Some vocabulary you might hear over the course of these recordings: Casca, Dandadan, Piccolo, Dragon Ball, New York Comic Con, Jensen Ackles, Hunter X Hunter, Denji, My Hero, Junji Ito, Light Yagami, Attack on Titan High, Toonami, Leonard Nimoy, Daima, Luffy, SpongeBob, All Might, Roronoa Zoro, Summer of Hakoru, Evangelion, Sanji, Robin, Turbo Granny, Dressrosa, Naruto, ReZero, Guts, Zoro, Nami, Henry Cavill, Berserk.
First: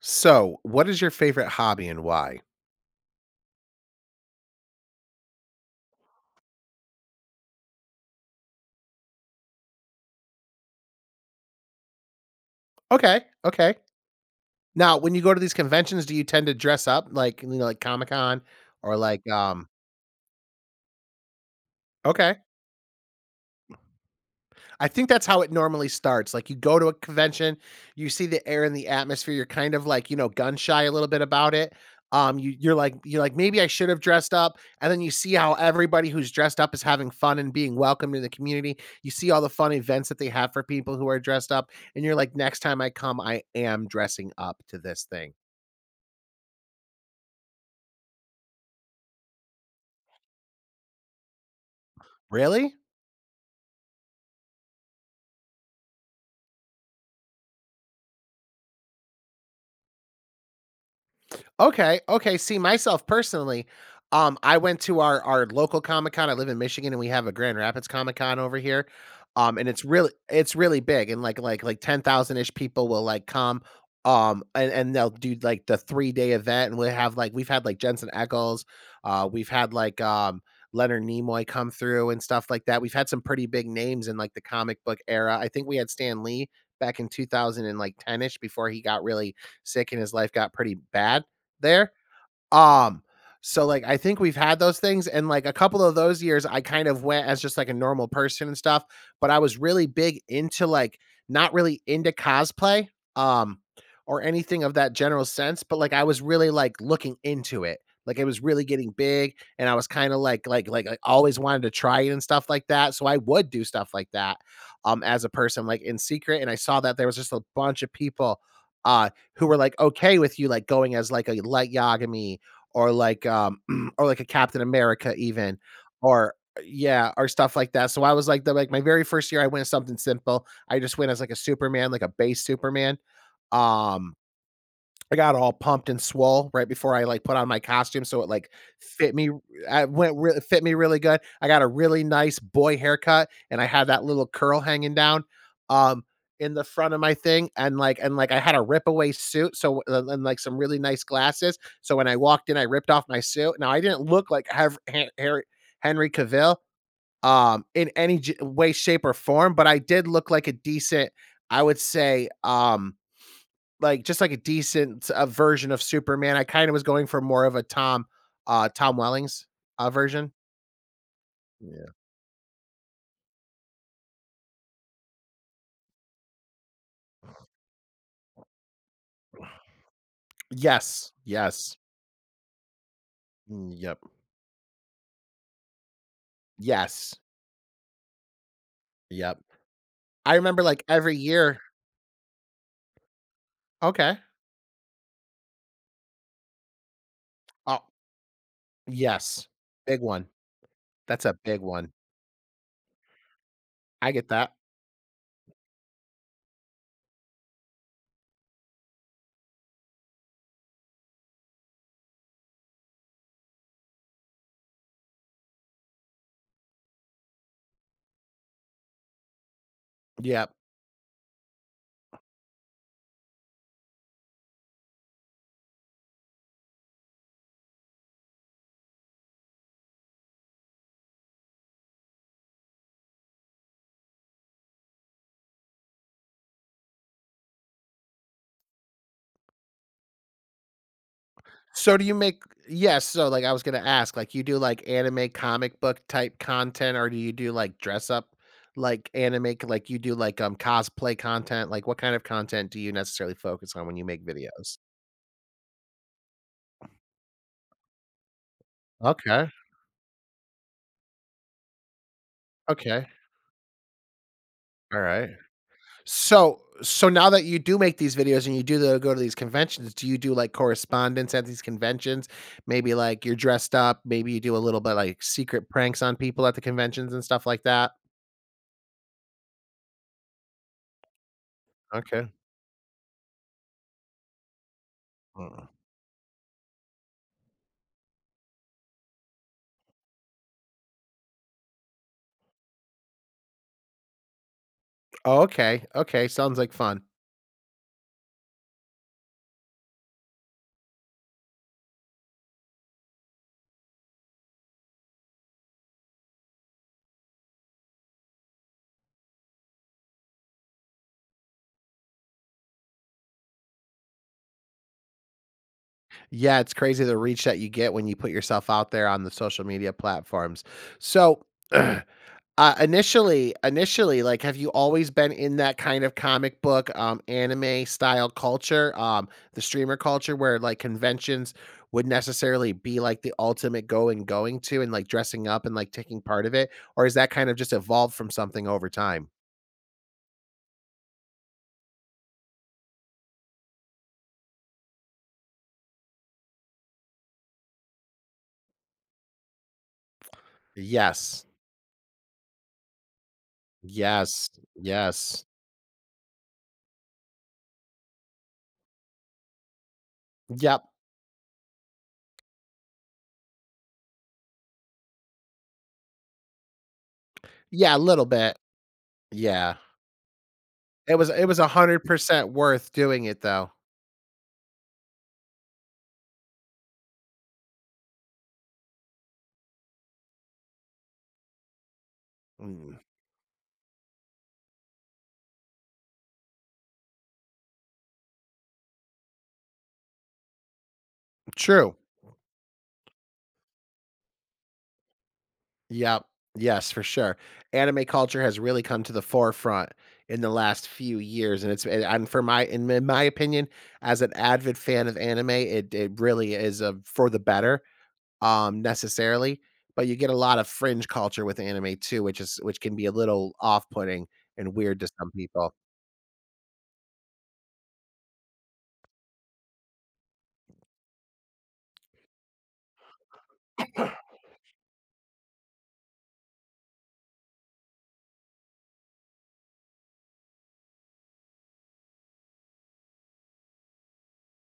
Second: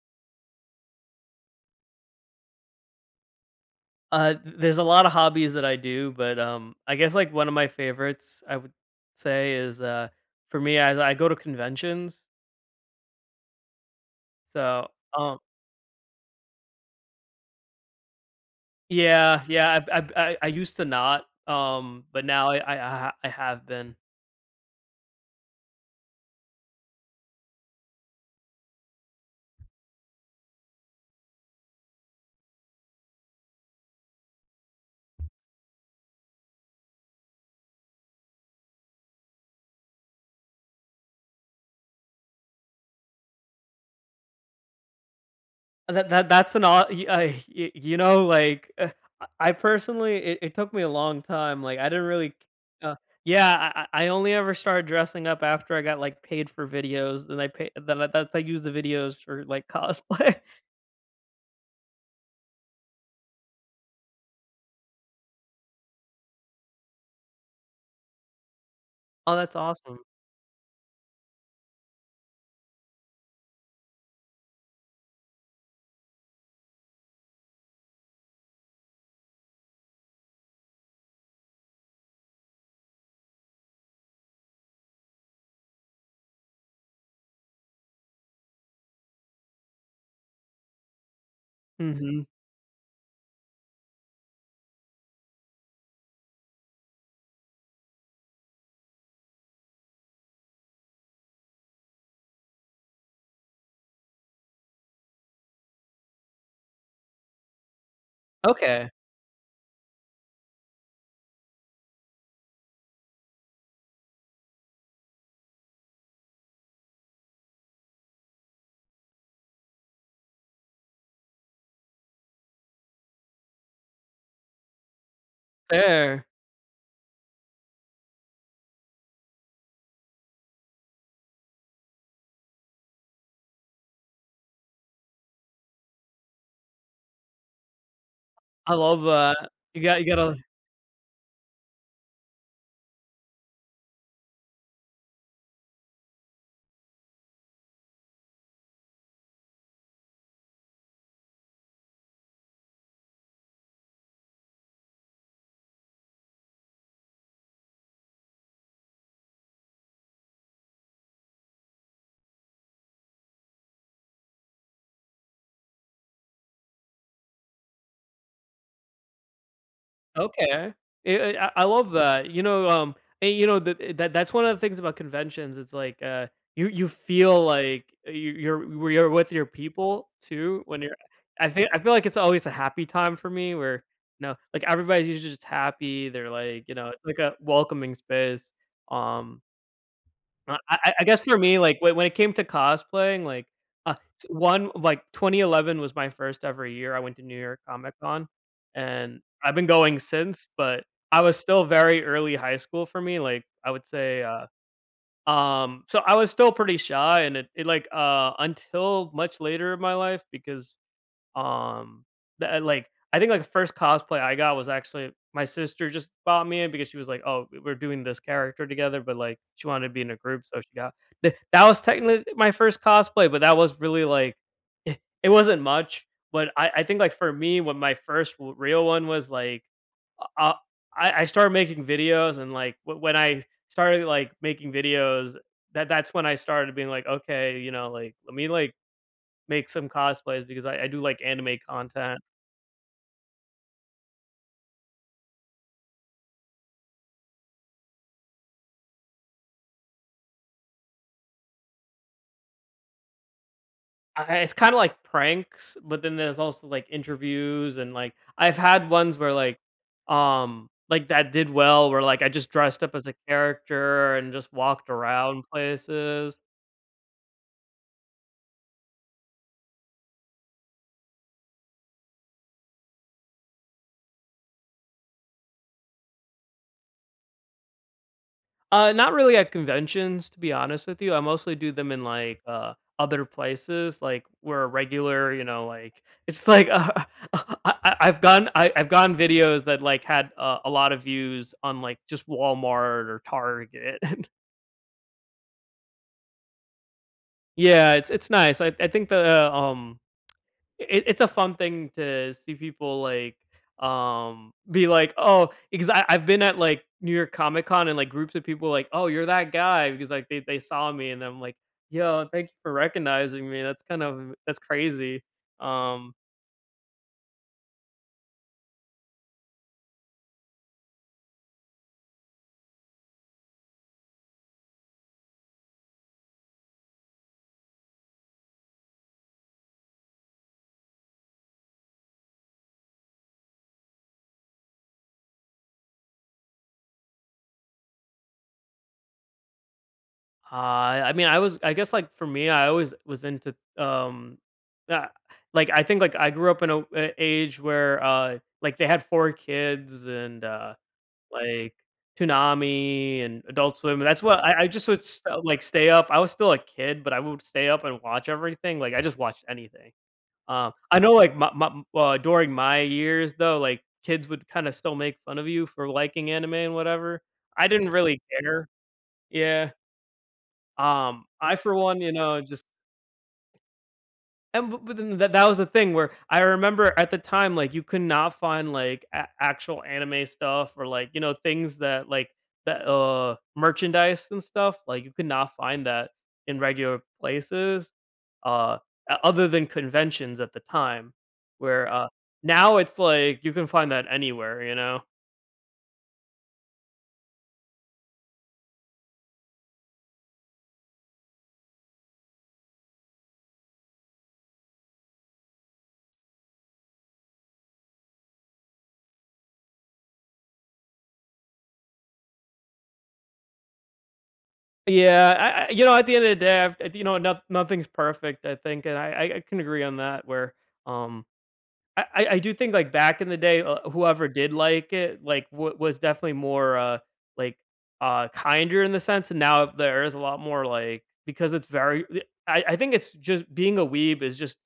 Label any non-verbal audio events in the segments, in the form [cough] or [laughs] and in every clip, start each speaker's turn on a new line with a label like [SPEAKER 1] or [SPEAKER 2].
[SPEAKER 1] So, what is your favorite hobby and why?
[SPEAKER 2] There's a lot of hobbies that I do, but I guess like one of my favorites I would say is for me, I go to conventions.
[SPEAKER 1] Okay, okay.
[SPEAKER 2] So
[SPEAKER 1] Now, when you go
[SPEAKER 2] um,
[SPEAKER 1] to these conventions, do you tend to dress up like, like Comic Con or like,
[SPEAKER 2] yeah, yeah, I used to not but
[SPEAKER 1] okay.
[SPEAKER 2] now I have been.
[SPEAKER 1] I think that's how it normally starts. Like you go to a convention, you see the air and the atmosphere, you're kind of like, gun shy a little bit about it. You're like, maybe I should have dressed up. And then you see how everybody who's dressed up is having fun and being welcomed in the community. You see all the fun events that they have for people who are dressed up, and you're like, next time I come, I am dressing up to this thing.
[SPEAKER 2] That's an odd, you know, like I personally, it took me a long time. Like I didn't really,
[SPEAKER 1] Really?
[SPEAKER 2] uh, yeah, I only ever started dressing up after I got like paid for videos. Then I pay that's I use the videos for like [laughs] cosplay.
[SPEAKER 1] Okay, okay, see, myself personally, I went to our local Comic-Con, I live in Michigan, and we have a Grand Rapids Comic-Con over here,
[SPEAKER 2] Oh, that's
[SPEAKER 1] and it's
[SPEAKER 2] awesome.
[SPEAKER 1] really it's really big, and, like 10,000-ish people will, like, come, and they'll do, like, the three-day event, and we've had, like, Jensen Ackles, we've had, like, Leonard Nimoy come through and stuff like that, we've had some pretty big names in, like, the comic book era. I think we had Stan Lee back in two thousand and like ten ish before he got really sick and his life got pretty bad, there.
[SPEAKER 2] Mhm.
[SPEAKER 1] um, so like I think we've had those things, and like a couple of those years I kind of went as just like a normal person and stuff, but I was really big into like not really into cosplay um or anything of that general sense, but like I was really like looking into it. Like it was really
[SPEAKER 2] Okay,
[SPEAKER 1] getting big, and I was kind of like I always wanted to try it and stuff like that. So I would do stuff like that as a person like in secret, and I saw that there was just a bunch of people uh who were like okay with you like going as like a light yagami or like [clears throat] or like a Captain America even,
[SPEAKER 2] fair.
[SPEAKER 1] or yeah, or stuff like that. So I was like the like my very first year I went as something simple. I just went as like a Superman, like a base Superman. Um I got all pumped and swole right before I like put on my costume, so it like
[SPEAKER 2] I love
[SPEAKER 1] fit me.
[SPEAKER 2] that. You got you gotta
[SPEAKER 1] Fit me really good. I got a really nice boy haircut, and I had that little curl hanging down, um, in the front of my thing, and like I had a rip away suit, so like some really nice glasses. So when I walked in, I ripped off my suit. Now I didn't look like have Henry, Cavill, in any way, shape, or form, but I did look like a decent. I would say, like just like a decent version of Superman. I kind of was going for more of a Tom Tom Wellings version.
[SPEAKER 2] okay. I love
[SPEAKER 1] Yeah.
[SPEAKER 2] that. You know, you know, that that's one of the things about conventions, it's like, you you feel like you you're where you're with your people too when you're
[SPEAKER 1] Yes.
[SPEAKER 2] I think
[SPEAKER 1] Yes.
[SPEAKER 2] I feel like it's always a happy time for me
[SPEAKER 1] Mm,
[SPEAKER 2] where,
[SPEAKER 1] yep.
[SPEAKER 2] you know, like, everybody's usually just happy, they're like, you know, it's
[SPEAKER 1] Yes.
[SPEAKER 2] like a welcoming space,
[SPEAKER 1] Yep.
[SPEAKER 2] um
[SPEAKER 1] I remember
[SPEAKER 2] I
[SPEAKER 1] like
[SPEAKER 2] I I
[SPEAKER 1] every
[SPEAKER 2] guess for me,
[SPEAKER 1] year.
[SPEAKER 2] like, when it came to cosplaying, like, uh,
[SPEAKER 1] Okay.
[SPEAKER 2] s one like, 2011 was my first ever year I went to New York
[SPEAKER 1] Oh,
[SPEAKER 2] Comic Con, and
[SPEAKER 1] yes.
[SPEAKER 2] I've been going
[SPEAKER 1] Big one.
[SPEAKER 2] since, but I
[SPEAKER 1] That's
[SPEAKER 2] was
[SPEAKER 1] a big
[SPEAKER 2] still
[SPEAKER 1] one.
[SPEAKER 2] very early high school for me, like, I would
[SPEAKER 1] I
[SPEAKER 2] say,
[SPEAKER 1] get that.
[SPEAKER 2] so I was still pretty shy, and like, until much later in my life because um, that like I think like the first cosplay I got was actually my sister just bought me it because she was like, "Oh, we're doing this character together," but like she wanted to be in a group,
[SPEAKER 1] Yep.
[SPEAKER 2] so she got that was technically my first cosplay, but that was really like [laughs] it wasn't much. But I think like for me, when my first real one was like, uh, I started making videos and like when I started like making videos, that's when I started being like, okay, you know, like let me like make some cosplays because I do like anime
[SPEAKER 1] So do you
[SPEAKER 2] content.
[SPEAKER 1] make Yes, so like I was gonna ask, like you do like anime comic book type content, or do you do like dress up like anime like you do like cosplay content? Like what kind of content do you necessarily focus on when you make
[SPEAKER 2] I it's kinda
[SPEAKER 1] videos?
[SPEAKER 2] like pranks, but then there's also, like, interviews and, like, I've had ones where,
[SPEAKER 1] Okay.
[SPEAKER 2] like, that did well where, like, I just dressed up as
[SPEAKER 1] Okay.
[SPEAKER 2] a character and just walked
[SPEAKER 1] All right.
[SPEAKER 2] around places.
[SPEAKER 1] So now that you do make these videos and you do go to these conventions, do you do like correspondence at these conventions? Maybe like you're dressed up, maybe you do a little bit like secret pranks on people at the conventions and stuff like that.
[SPEAKER 2] Not really at conventions, to be honest with you. I mostly do them in
[SPEAKER 1] Okay.
[SPEAKER 2] like other places, like where a regular, you know, like [laughs] it's like [laughs] I've gone I've gone videos that like had a lot of views on like just Walmart or Target. [laughs]
[SPEAKER 1] Oh, okay, okay, sounds like fun.
[SPEAKER 2] Yeah, it's nice. I think the it's a fun thing to see people like be like oh because I've been at like New York Comic Con and like groups of people like oh you're that guy because like they saw me and I'm like yo thank you for recognizing me that's kind of that's crazy um
[SPEAKER 1] Yeah, it's crazy the reach that you get when you put yourself out there on the social media platforms. So, [clears throat] uh, initially, like, have you always been in that kind of comic book, anime style culture, the streamer culture where, like, conventions would necessarily be, like, the ultimate go and going to and, like, dressing up and, like, taking part of it? Or is that kind of just evolved from something over time?
[SPEAKER 2] I mean I was I guess like for me I always was into uh, like I think like I grew up in a age where like they had four kids and
[SPEAKER 1] Yes.
[SPEAKER 2] like Toonami and Adult Swim. That's what
[SPEAKER 1] Yes.
[SPEAKER 2] I just would st
[SPEAKER 1] Yes.
[SPEAKER 2] like stay up. I was still a kid, but I would stay up and watch everything. Like I just watched anything.
[SPEAKER 1] Yep.
[SPEAKER 2] I know like my during my years though, like kids would kind of still make fun of you for liking anime and whatever. I didn't
[SPEAKER 1] Yeah, a
[SPEAKER 2] really
[SPEAKER 1] little bit.
[SPEAKER 2] care. Yeah.
[SPEAKER 1] Yeah. It was it
[SPEAKER 2] I
[SPEAKER 1] was
[SPEAKER 2] for one, you know,
[SPEAKER 1] 100%
[SPEAKER 2] just
[SPEAKER 1] worth doing it, though.
[SPEAKER 2] and but then that was the thing where I remember at the time, like, you could not find, like, a actual anime stuff or, like, you know, things that, like, that,
[SPEAKER 1] Mm,
[SPEAKER 2] merchandise and stuff, like, you could not find that in regular places, uh, o other than conventions at the time, where,
[SPEAKER 1] true.
[SPEAKER 2] now it's like you can find that anywhere, you know?
[SPEAKER 1] Yep. Yes, for sure. Anime culture has really come to the forefront in the last few years, and it's and for my in my opinion, as an avid fan of anime, it really is, a for the better, necessarily, but you get a lot of fringe culture with anime too, which can be a little off-putting and weird to some
[SPEAKER 2] Yeah, I
[SPEAKER 1] people.
[SPEAKER 2] you know, at the end of the day, I've you know, no nothing's perfect, I think, and I can agree on that where, um I do think, like, back in the day, whoever did like it, like, w was definitely more, like, kinder in the sense, and now there is a lot more, like because it's very I think it's just being a weeb is just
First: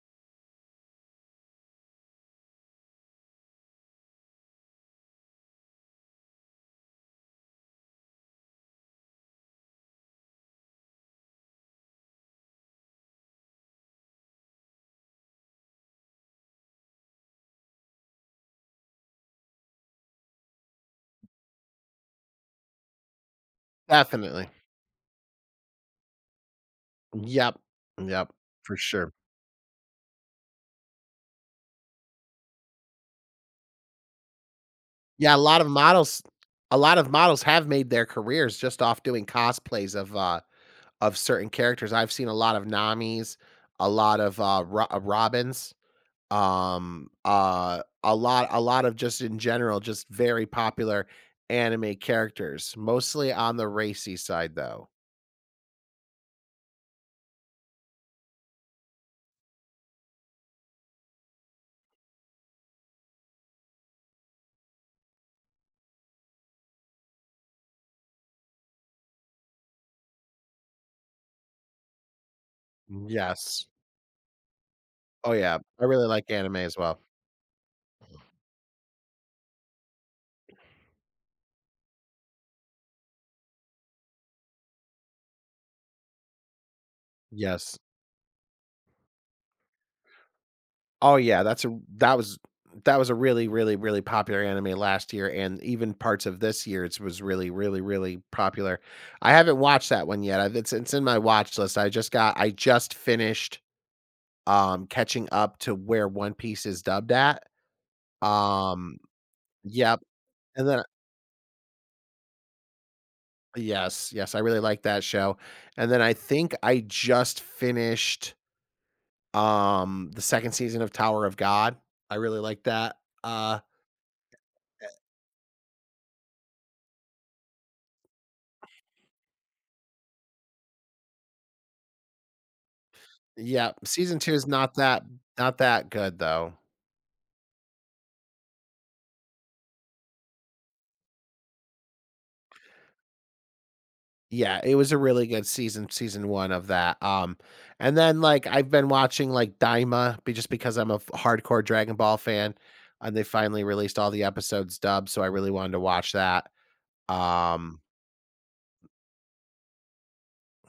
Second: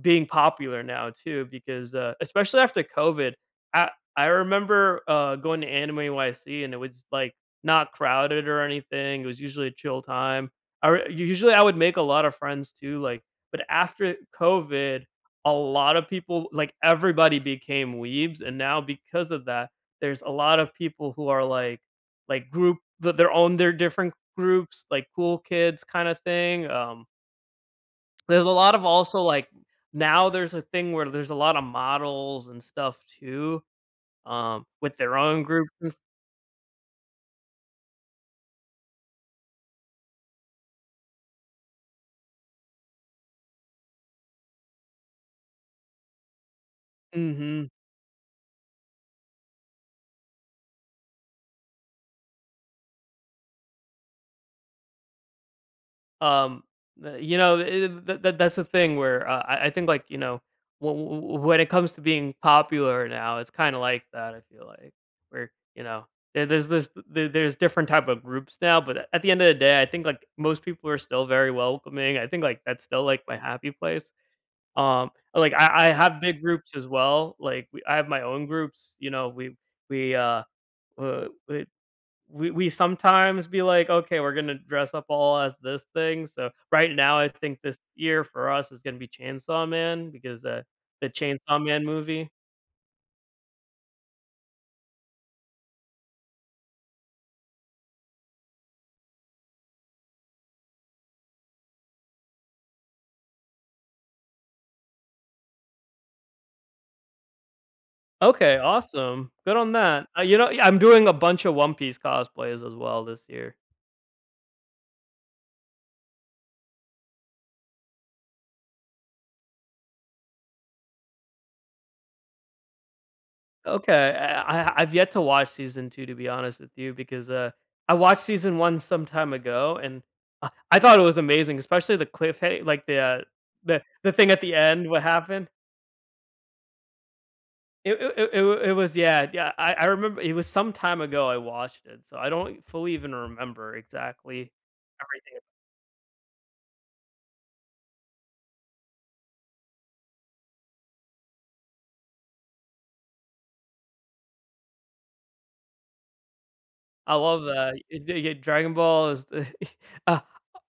[SPEAKER 2] being popular now too because especially after COVID, I I remember going to Anime YC and it was like not crowded or anything. It was usually a chill time. Usually I would make a lot of friends too. Like, but after COVID, a lot of people like everybody became weebs, and now because of that, there's a lot of people who are like group that they're on their different
[SPEAKER 1] Definitely.
[SPEAKER 2] groups, like cool kids kind of thing.
[SPEAKER 1] Yep. Yep.
[SPEAKER 2] There's a lot
[SPEAKER 1] For
[SPEAKER 2] of
[SPEAKER 1] sure.
[SPEAKER 2] also, like now there's a thing where there's a lot of models and stuff too, with their
[SPEAKER 1] Yeah, a
[SPEAKER 2] own
[SPEAKER 1] lot of
[SPEAKER 2] groups and s
[SPEAKER 1] models have made their careers just off doing cosplays of certain characters. I've seen a lot of Nami's, a lot of, Ro Robins,
[SPEAKER 2] mhm.
[SPEAKER 1] a lot of just in general, just very popular anime characters, mostly on the racy side, though.
[SPEAKER 2] Um, the you know, it that's the thing where, I think, like, you know, w w when it comes to being popular now, it's kinda like that, I feel like, where, you know, there's this there's different type of groups now, but at the end of the day, I think, like, most people are still very welcoming. I think, like, that's still, like, my
[SPEAKER 1] Yes.
[SPEAKER 2] happy place.
[SPEAKER 1] Oh,
[SPEAKER 2] Like,
[SPEAKER 1] yeah. I
[SPEAKER 2] I
[SPEAKER 1] really
[SPEAKER 2] have
[SPEAKER 1] like
[SPEAKER 2] big [laughs]
[SPEAKER 1] anime
[SPEAKER 2] groups
[SPEAKER 1] as
[SPEAKER 2] as
[SPEAKER 1] well.
[SPEAKER 2] well, like, we I have my own groups, you know, we, uh, uh, we we sometimes be like, "Okay, we're gonna dress up all as this thing," so right now, I think this
[SPEAKER 1] Yes.
[SPEAKER 2] year for us is gonna be Chainsaw Man because, the
[SPEAKER 1] Oh yeah,
[SPEAKER 2] Chainsaw Man movie.
[SPEAKER 1] that was a really, really, really popular anime last year, and even parts of this year, it was really, really, really popular. I haven't watched that one yet. I've, it's in my watch list. I just finished catching up to where One Piece is dubbed at.
[SPEAKER 2] Okay,
[SPEAKER 1] Um,
[SPEAKER 2] awesome, good on
[SPEAKER 1] yep,
[SPEAKER 2] that. You know, yeah,
[SPEAKER 1] and
[SPEAKER 2] I'm
[SPEAKER 1] then
[SPEAKER 2] doing a bunch of One Piece cosplays as well this year.
[SPEAKER 1] yes, yes, I really like that show. And then I think I just finished the second season of Tower of God. I really like that. Uh
[SPEAKER 2] Okay, I've yet to watch season 2 to be honest with you because, I watched season 1 some time ago and I thought it was amazing, especially the cliffha like
[SPEAKER 1] Yeah,
[SPEAKER 2] the
[SPEAKER 1] season
[SPEAKER 2] thing
[SPEAKER 1] 2
[SPEAKER 2] at
[SPEAKER 1] is
[SPEAKER 2] the end, what happened.
[SPEAKER 1] not that good though.
[SPEAKER 2] It was yeah, yeah, I remember it was some time ago I watched it, so I don't fully even remember exactly
[SPEAKER 1] Yeah, it was a really
[SPEAKER 2] everything.
[SPEAKER 1] good season, season 1 of that, and then, like, I've been watching, like, Daima be just because I'm a f hardcore Dragon Ball fan, and they finally released all the episodes dubbed, so I really wanted to watch that.
[SPEAKER 2] I love that.
[SPEAKER 1] Um,
[SPEAKER 2] It d yeah, Dragon Ball is the- [laughs] uh,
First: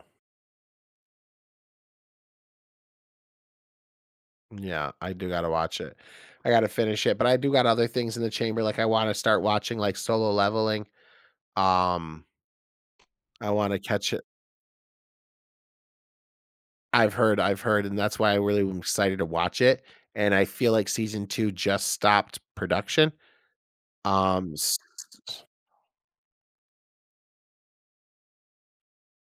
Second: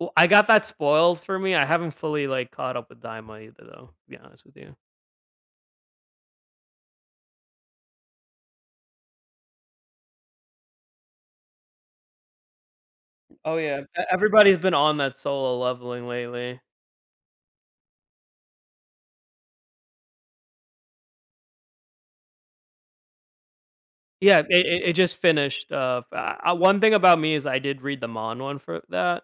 [SPEAKER 2] w I got that spoiled for me. I haven't fully, like, caught up with Daima either though, to be honest with you.
[SPEAKER 1] yeah, I do gotta watch it. I gotta finish it, but I do got other things in the chamber, like, I wanna start watching, like, Solo Leveling. Um, I
[SPEAKER 2] Oh,
[SPEAKER 1] wanna
[SPEAKER 2] yeah. E
[SPEAKER 1] catch it
[SPEAKER 2] everybody's been on that solo leveling lately.
[SPEAKER 1] I've heard, and that's why I really am excited to watch it, and I feel like season 2 just stopped production,
[SPEAKER 2] Yeah, it
[SPEAKER 1] s
[SPEAKER 2] it it just finished, f one thing about me is I did read the Mon one for that,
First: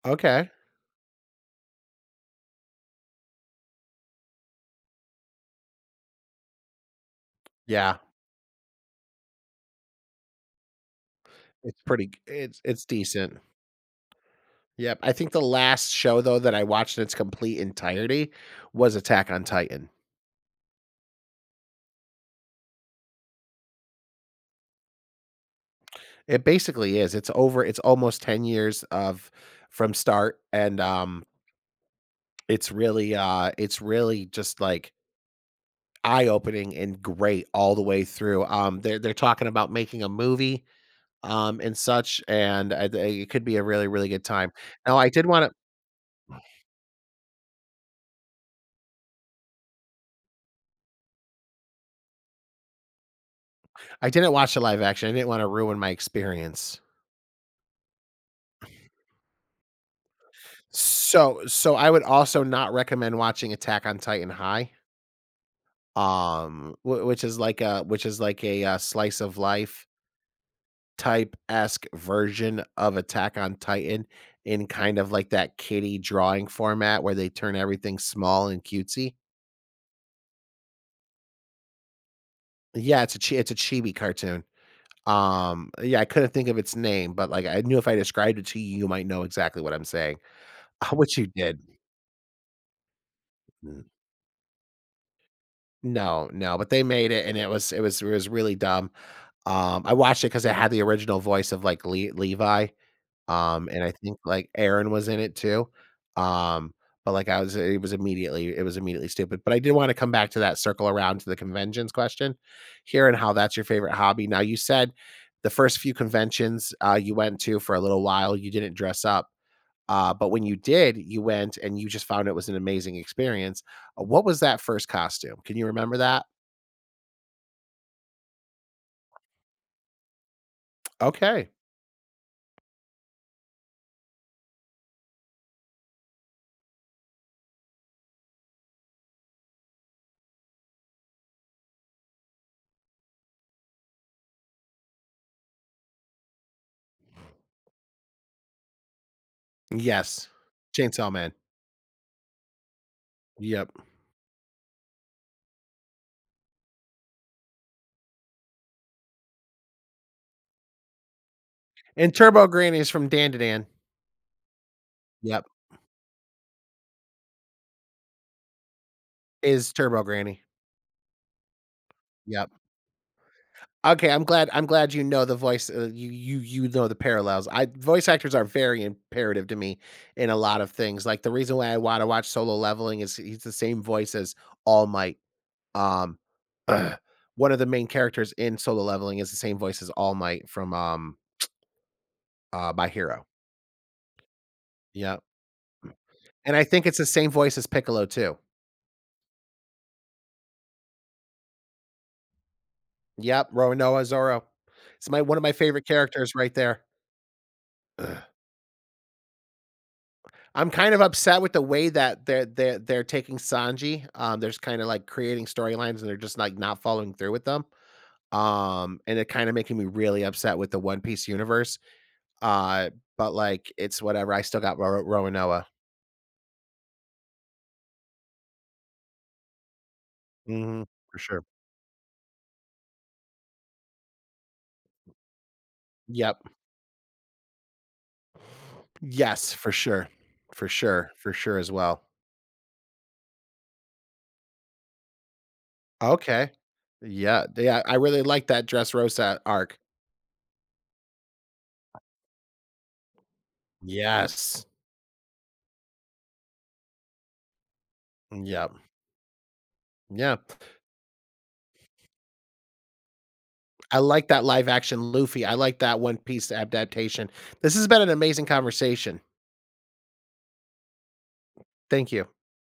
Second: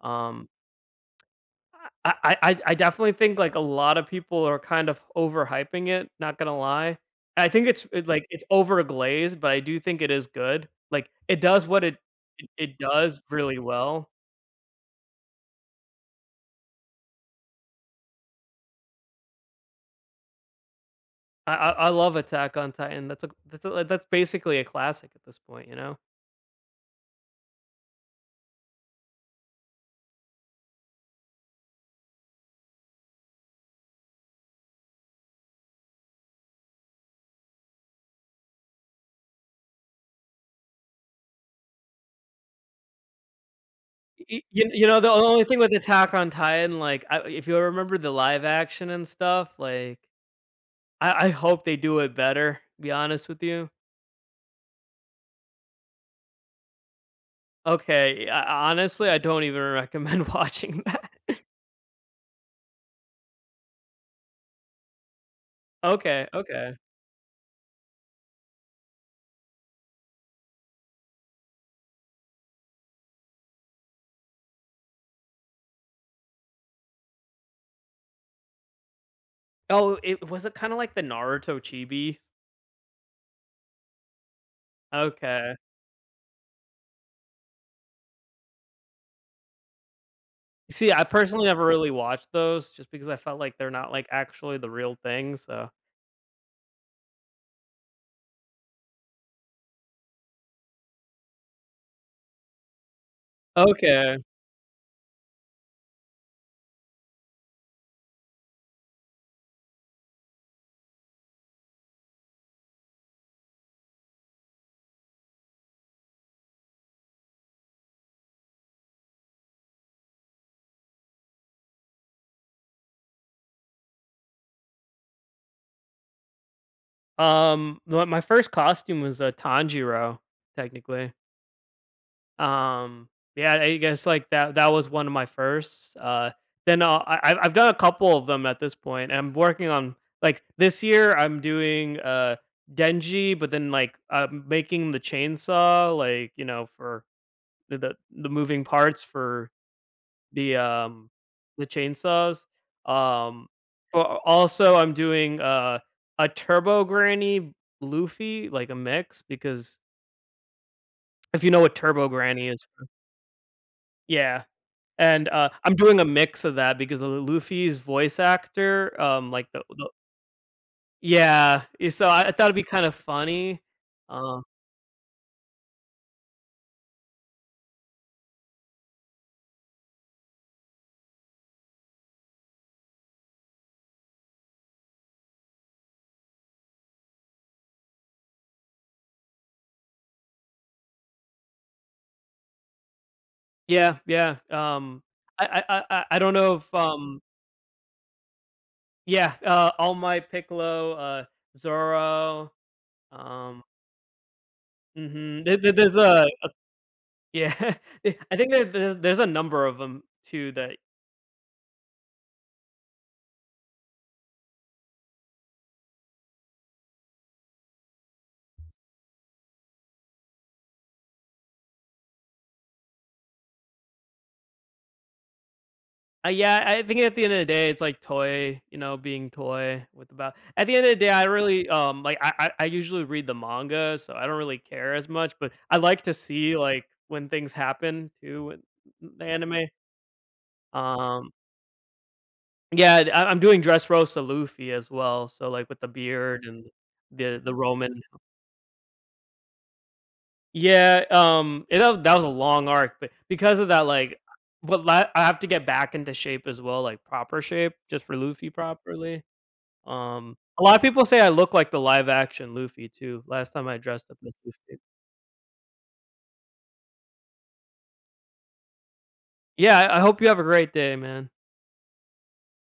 [SPEAKER 2] um,
[SPEAKER 1] okay,
[SPEAKER 2] I definitely think, like, a lot of people are kind of overhyping it, not gonna lie. I think it's
[SPEAKER 1] yeah,
[SPEAKER 2] like, it's overglazed, but I do think it is good. Like, it does
[SPEAKER 1] it's
[SPEAKER 2] what it
[SPEAKER 1] pretty g
[SPEAKER 2] it it
[SPEAKER 1] it's
[SPEAKER 2] does
[SPEAKER 1] decent.
[SPEAKER 2] really well.
[SPEAKER 1] Yep, I think the last show, though, that I watched in its complete entirety was Attack on Titan.
[SPEAKER 2] I love Attack on Titan. That's a that's a that's basically a classic at this point, you know?
[SPEAKER 1] It basically is, it's almost 10 years of from start, and, it's really just, like, eye-opening and great all the way through. They're talking about making a movie and such, and I th it could be a really, really good
[SPEAKER 2] Y
[SPEAKER 1] time.
[SPEAKER 2] you you
[SPEAKER 1] Now
[SPEAKER 2] know, the only thing with Attack on Titan, like, I if you remember the live action and stuff, like, I hope they do it better, to be honest with you.
[SPEAKER 1] I didn't watch the live action, I didn't wanna ruin my experience.
[SPEAKER 2] Okay, I honestly, I don't even recommend [laughs] watching that.
[SPEAKER 1] So I would also not recommend watching Attack on Titan High,
[SPEAKER 2] Okay, okay.
[SPEAKER 1] wh which is like a slice of life type-esque version of Attack on Titan in kind of like that kitty drawing format where they turn everything small and cutesy.
[SPEAKER 2] Oh, it was it kinda like the Naruto Chibi.
[SPEAKER 1] Yeah, it's a chibi cartoon.
[SPEAKER 2] Okay.
[SPEAKER 1] Yeah, I couldn't think of its name, but, like, I knew if I described it to you, you might know exactly what I'm saying,
[SPEAKER 2] See,
[SPEAKER 1] [laughs]
[SPEAKER 2] I
[SPEAKER 1] which you
[SPEAKER 2] personally
[SPEAKER 1] did.
[SPEAKER 2] never really watched those just because I felt like they're
[SPEAKER 1] N
[SPEAKER 2] not, like, actually the real thing, so
[SPEAKER 1] no, no, but they made it, and it was it was really dumb. I watched it because it had the original voice of, like, Le Levi, and I
[SPEAKER 2] okay.
[SPEAKER 1] think, like, Aaron was in it too. Um, but, like, I was it was immediately stupid, but I did wanna come back to that, circle around to the conventions question here and how that's your favorite hobby. Now, you said the first few conventions, you went to for a little while, you didn't dress up. But when you did, you went and you just found it was an amazing experience. What was that first costume? Can you remember that?
[SPEAKER 2] My my first costume was, a Tanjiro, technically.
[SPEAKER 1] Okay.
[SPEAKER 2] Um, yeah, I guess like that was one of my firsts. Then I've done a couple of them at this point, and I'm working on like this year I'm doing Denji, but then like making the chainsaw, like you know for the, the the moving parts for
[SPEAKER 1] Yes.
[SPEAKER 2] the um
[SPEAKER 1] Chainsaw Man.
[SPEAKER 2] the chainsaws. Um,
[SPEAKER 1] Yep.
[SPEAKER 2] but also I'm doing a Turbo Granny Luffy, like a mix because if you know what Turbo
[SPEAKER 1] And
[SPEAKER 2] Granny
[SPEAKER 1] Turbo
[SPEAKER 2] is,
[SPEAKER 1] Granny is from Dan to Dan.
[SPEAKER 2] yeah and,
[SPEAKER 1] Yep.
[SPEAKER 2] I'm doing a mix of that because Lu Luffy's voice actor, like,
[SPEAKER 1] Is
[SPEAKER 2] the
[SPEAKER 1] Turbo Granny.
[SPEAKER 2] yeah, so I thought
[SPEAKER 1] Yep.
[SPEAKER 2] it'd be kinda funny.
[SPEAKER 1] Okay,
[SPEAKER 2] Uh
[SPEAKER 1] I'm glad you know the voice, you you know the parallels. I Voice actors are very imperative to me in a lot of things. Like the reason why I want to watch Solo Leveling is he's the same voice as All Might. Um, [clears throat] one of the main characters in Solo Leveling is the same voice as All Might from, My Hero.
[SPEAKER 2] Yeah, yeah,
[SPEAKER 1] Yep,
[SPEAKER 2] I don't know
[SPEAKER 1] and I
[SPEAKER 2] if,
[SPEAKER 1] think it's the same voice as Piccolo too.
[SPEAKER 2] yeah, All Might, Piccolo, Zoro,
[SPEAKER 1] Yep,
[SPEAKER 2] um
[SPEAKER 1] Noah Zoro. It's my one of
[SPEAKER 2] mhm,
[SPEAKER 1] my
[SPEAKER 2] there there
[SPEAKER 1] favorite
[SPEAKER 2] there's a
[SPEAKER 1] characters right there.
[SPEAKER 2] yeah, [laughs]
[SPEAKER 1] Ugh.
[SPEAKER 2] I think there's a number of them too
[SPEAKER 1] I'm
[SPEAKER 2] that
[SPEAKER 1] kind of upset with the way that they're taking Sanji. There's kinda like creating storylines and they're just like not following through with them. And it kinda making me really upset with the One Piece universe. Uh, but like, it's whatever. I still got Roro Noah.
[SPEAKER 2] Yeah, I think at the end of the day, it's like toy, you know, being toy with about. At the end
[SPEAKER 1] Mhm,
[SPEAKER 2] of the day,
[SPEAKER 1] for
[SPEAKER 2] I
[SPEAKER 1] sure.
[SPEAKER 2] really like I usually read the manga, so I don't really care as much. But I like to
[SPEAKER 1] Yep.
[SPEAKER 2] see like when things happen too with the
[SPEAKER 1] Yes,
[SPEAKER 2] anime.
[SPEAKER 1] for sure. For sure,
[SPEAKER 2] Um,
[SPEAKER 1] for sure as well.
[SPEAKER 2] yeah, I'm doing Dressrosa Luffy as well, so like with the beard
[SPEAKER 1] Okay.
[SPEAKER 2] and
[SPEAKER 1] Yeah,
[SPEAKER 2] the
[SPEAKER 1] yeah,
[SPEAKER 2] Roman.
[SPEAKER 1] I really like that dress, Rosa arc.
[SPEAKER 2] Yeah, that was a long arc, but because of that, like,
[SPEAKER 1] Yes.
[SPEAKER 2] but I have to get back into shape as well, like proper shape, just for Luffy
[SPEAKER 1] Yep.
[SPEAKER 2] properly.
[SPEAKER 1] Yeah.
[SPEAKER 2] A lot of people say I look like the live action Luffy too, last time I
[SPEAKER 1] I
[SPEAKER 2] dressed up
[SPEAKER 1] like
[SPEAKER 2] as
[SPEAKER 1] that live
[SPEAKER 2] Luffy.
[SPEAKER 1] action Luffy. I like that One Piece adaptation. This has been an amazing conversation.
[SPEAKER 2] Yeah, I hope you have a great day, man.
[SPEAKER 1] Thank you.